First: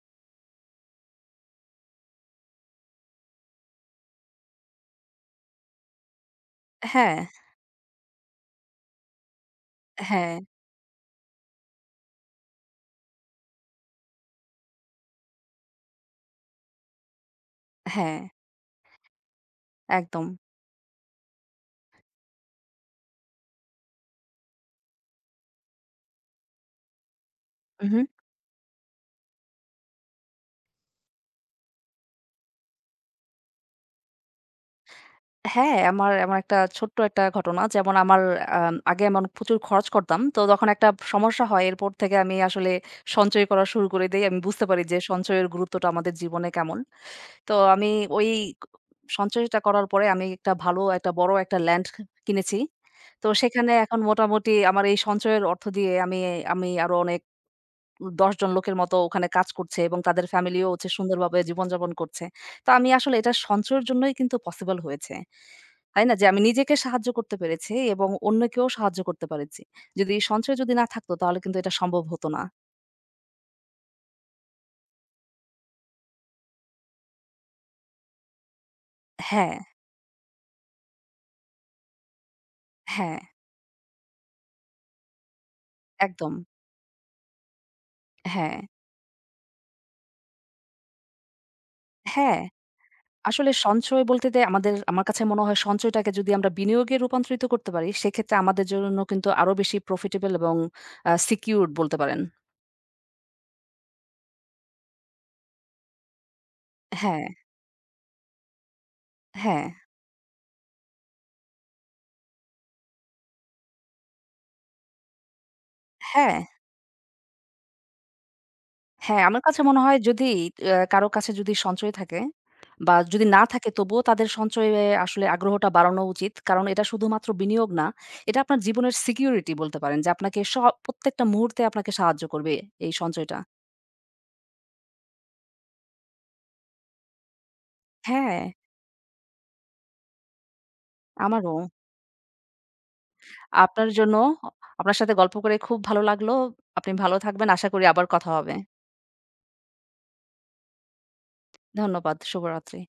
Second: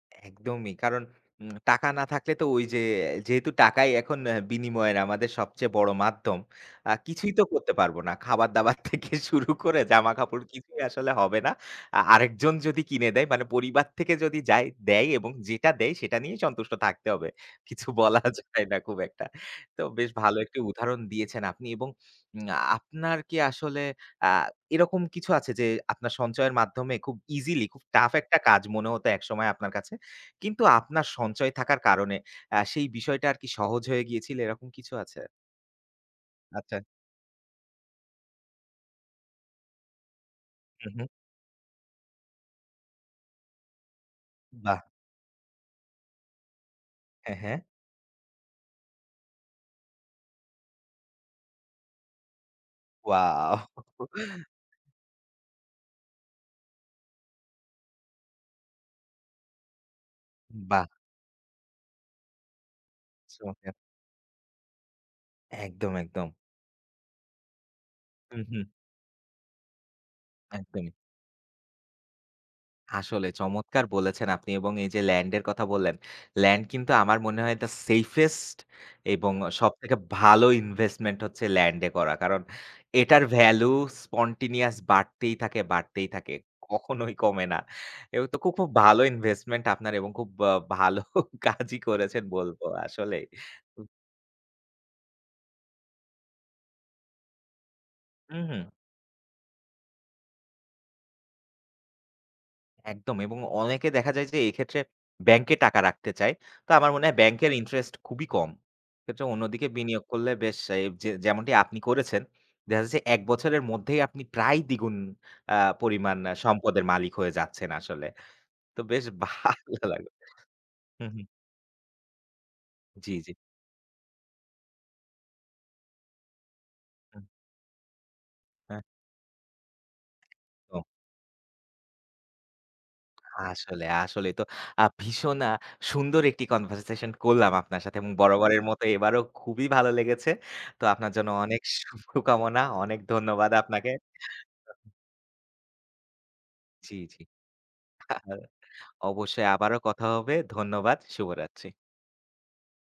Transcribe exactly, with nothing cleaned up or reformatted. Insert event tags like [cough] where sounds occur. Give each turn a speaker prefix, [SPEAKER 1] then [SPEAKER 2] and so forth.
[SPEAKER 1] একদমই কারণ উম টাকা না থাকলে তো ওই যে যেহেতু টাকাই এখন বিনিময়ের আমাদের সবচেয়ে বড় মাধ্যম আ
[SPEAKER 2] হ্যাঁ।
[SPEAKER 1] কিছুই তো করতে পারব না খাবার দাবার থেকে শুরু করে
[SPEAKER 2] হ্যাঁ।
[SPEAKER 1] জামাকাপড় কিছুই আসলে হবে না। আ আরেকজন যদি কিনে দেয় মানে পরিবার থেকে যদি যায় দেয় এবং যেটা দেয় সেটা নিয়েই সন্তুষ্ট থাকতে হবে কিছু বলা
[SPEAKER 2] হ্যাঁ।
[SPEAKER 1] যায় না খুব একটা। তো বেশ
[SPEAKER 2] একদম।
[SPEAKER 1] ভালো একটি উদাহরণ দিয়েছেন আপনি এবং উম আপনার কি আসলে আ এরকম কিছু আছে যে আপনার সঞ্চয়ের মাধ্যমে খুব ইজিলি খুব
[SPEAKER 2] উহুম।
[SPEAKER 1] টাফ একটা কাজ মনে হতো একসময় আপনার কাছে কিন্তু আপনার সঞ্চয় থাকার কারণে আ সেই বিষয়টা আর কি সহজ হয়ে গিয়েছিল এরকম কিছু আছে?
[SPEAKER 2] হ্যাঁ, আমার এমন একটা
[SPEAKER 1] আচ্ছা।
[SPEAKER 2] ছোট্ট একটা ঘটনা যেমন আমার আম আগে এমন প্রচুর খরচ করতাম। তো তখন একটা
[SPEAKER 1] হুম, হুম।
[SPEAKER 2] সমস্যা হয় এরপর থেকে আমি আসলে সঞ্চয় করা শুরু করে দেই আমি বুঝতে
[SPEAKER 1] বাহ!
[SPEAKER 2] পারি যে সঞ্চয়ের গুরুত্বটা আমাদের জীবনে কেমন।
[SPEAKER 1] হ্যাঁ,
[SPEAKER 2] তো
[SPEAKER 1] হ্যাঁ।
[SPEAKER 2] আমি ওই সঞ্চয়টা করার পরে আমি একটা ভালো একটা বড় একটা ল্যান্ড ক কিনেছি। তো
[SPEAKER 1] ওয়াও।
[SPEAKER 2] সেখানে এখন
[SPEAKER 1] [chuckles]
[SPEAKER 2] মোটামুটি আমার এই সঞ্চয়ের অর্থ দিয়ে আমি আমি আরো অনেক উম দশ জন লোকের মতো ওখানে কাজ করছে এবং তাদের ফ্যামিলিও
[SPEAKER 1] বাহ!
[SPEAKER 2] হচ্ছে সুন্দরভাবে জীবনযাপন করছে। তো আমি আসলে এটা
[SPEAKER 1] চমৎকার।
[SPEAKER 2] সঞ্চয়ের জন্যই কিন্তু পসিবল হয়েছে।
[SPEAKER 1] একদম,
[SPEAKER 2] হয় না যে
[SPEAKER 1] একদম।
[SPEAKER 2] আমি নিজেকে সাহায্য করতে পেরেছি এবং
[SPEAKER 1] হুম, হুম।
[SPEAKER 2] অন্যকেও সাহায্য করতে পেরেছি। যদি সঞ্চয় যদি না
[SPEAKER 1] একদমই।
[SPEAKER 2] থাকতো তাহলে কিন্তু এটা সম্ভব হত না।
[SPEAKER 1] আসলে চমৎকার বলেছেন আপনি এবং এই যে ল্যান্ড এর কথা বললেন, ল্যান্ড কিন্তু আমার মনে হয় দ্যা সেফেস্ট এবং
[SPEAKER 2] হ্যাঁ।
[SPEAKER 1] সবথেকে ভালো ইনভেস্টমেন্ট হচ্ছে ল্যান্ড এ করা। কারণ
[SPEAKER 2] হ্যাঁ।
[SPEAKER 1] এটার ভ্যালু spontaneous বাড়তেই থাকে, বাড়তেই থাকে
[SPEAKER 2] একদম।
[SPEAKER 1] কখনোই কমে না। এ তো খুব
[SPEAKER 2] হ্যাঁ।
[SPEAKER 1] খুব ভালো ইনভেস্টমেন্ট আপনার এবং খুব ব ভালো কাজই করেছেন
[SPEAKER 2] হ্যাঁ,
[SPEAKER 1] বলবো আসলেই।
[SPEAKER 2] আসলে
[SPEAKER 1] হুম।
[SPEAKER 2] সঞ্চয় বলতে দে আমাদের আমার কাছে মনে হয় সঞ্চয়টাকে যদি আমরা বিনিয়োগে রূপান্তরিত করতে পারি সেক্ষেত্রে
[SPEAKER 1] হু, হুম।
[SPEAKER 2] আমাদের জন্য কিন্তু আরো বেশি প্রফিটেবল এবং আ সিকিউরড বলতে পারেন।
[SPEAKER 1] একদম এবং অনেকে দেখা যায় যে এক্ষেত্রে ব্যাংকে টাকা রাখতে চায়। তো আমার মনে হয়
[SPEAKER 2] হ্যাঁ।
[SPEAKER 1] ব্যাংকের ইন্টারেস্ট খুবই কম। এক্ষেত্রে অন্যদিকে
[SPEAKER 2] হ্যাঁ।
[SPEAKER 1] বিনিয়োগ করলে বেশ এ যে যেমনটি আপনি করেছেন দেখা যাচ্ছে এক বছরের মধ্যেই আপনি প্রায় দ্বি গুন। আ পরিমাণ
[SPEAKER 2] হ্যাঁ।
[SPEAKER 1] সম্পদের মালিক হয়ে যাচ্ছেন আসলে, তো বেশ
[SPEAKER 2] হ্যাঁ, আমার কাছে
[SPEAKER 1] ভালো
[SPEAKER 2] মনে হয়
[SPEAKER 1] লাগলো।
[SPEAKER 2] যদি আ কারো
[SPEAKER 1] হুম, হুম।
[SPEAKER 2] কাছে যদি সঞ্চয় থাকে বা
[SPEAKER 1] জি,
[SPEAKER 2] যদি
[SPEAKER 1] জি।
[SPEAKER 2] না থাকে তবুও তাদের সঞ্চয়ে আসলে আগ্রহটা বাড়ানো উচিত। কারণ এটা
[SPEAKER 1] হুম।
[SPEAKER 2] শুধুমাত্র বিনিয়োগ না। এটা আপনার
[SPEAKER 1] হ্যাঁ।
[SPEAKER 2] জীবনের সিকিউরিটি বলতে পারেন যে আপনাকে সব
[SPEAKER 1] ও।
[SPEAKER 2] প্রত্যেকটা মুহূর্তে আপনাকে সাহায্য করবে এই সঞ্চয়টা।
[SPEAKER 1] আসলে, আসলেই তো আ ভীষণ আ সুন্দর একটি কনভারসেশন করলাম আপনার সাথে এবং
[SPEAKER 2] হ্যাঁ।
[SPEAKER 1] বরাবরের মতো এবারও খুবই ভালো লেগেছে তো আপনার জন্য অনেক
[SPEAKER 2] আমারও।
[SPEAKER 1] শুভকামনা অনেক ধন্যবাদ
[SPEAKER 2] আপনার
[SPEAKER 1] আপনাকে।
[SPEAKER 2] জন্য
[SPEAKER 1] [unintelligible]
[SPEAKER 2] আপনার সাথে গল্প করে খুব ভালো লাগলো, আপনি
[SPEAKER 1] জি,
[SPEAKER 2] ভালো
[SPEAKER 1] জি।
[SPEAKER 2] থাকবেন, আশা করি আবার কথা
[SPEAKER 1] [chuckles]
[SPEAKER 2] হবে।
[SPEAKER 1] অবশ্যই আবারো কথা হবে ধন্যবাদ, শুভরাত্রি।
[SPEAKER 2] ধন্যবাদ, শুভরাত্রি।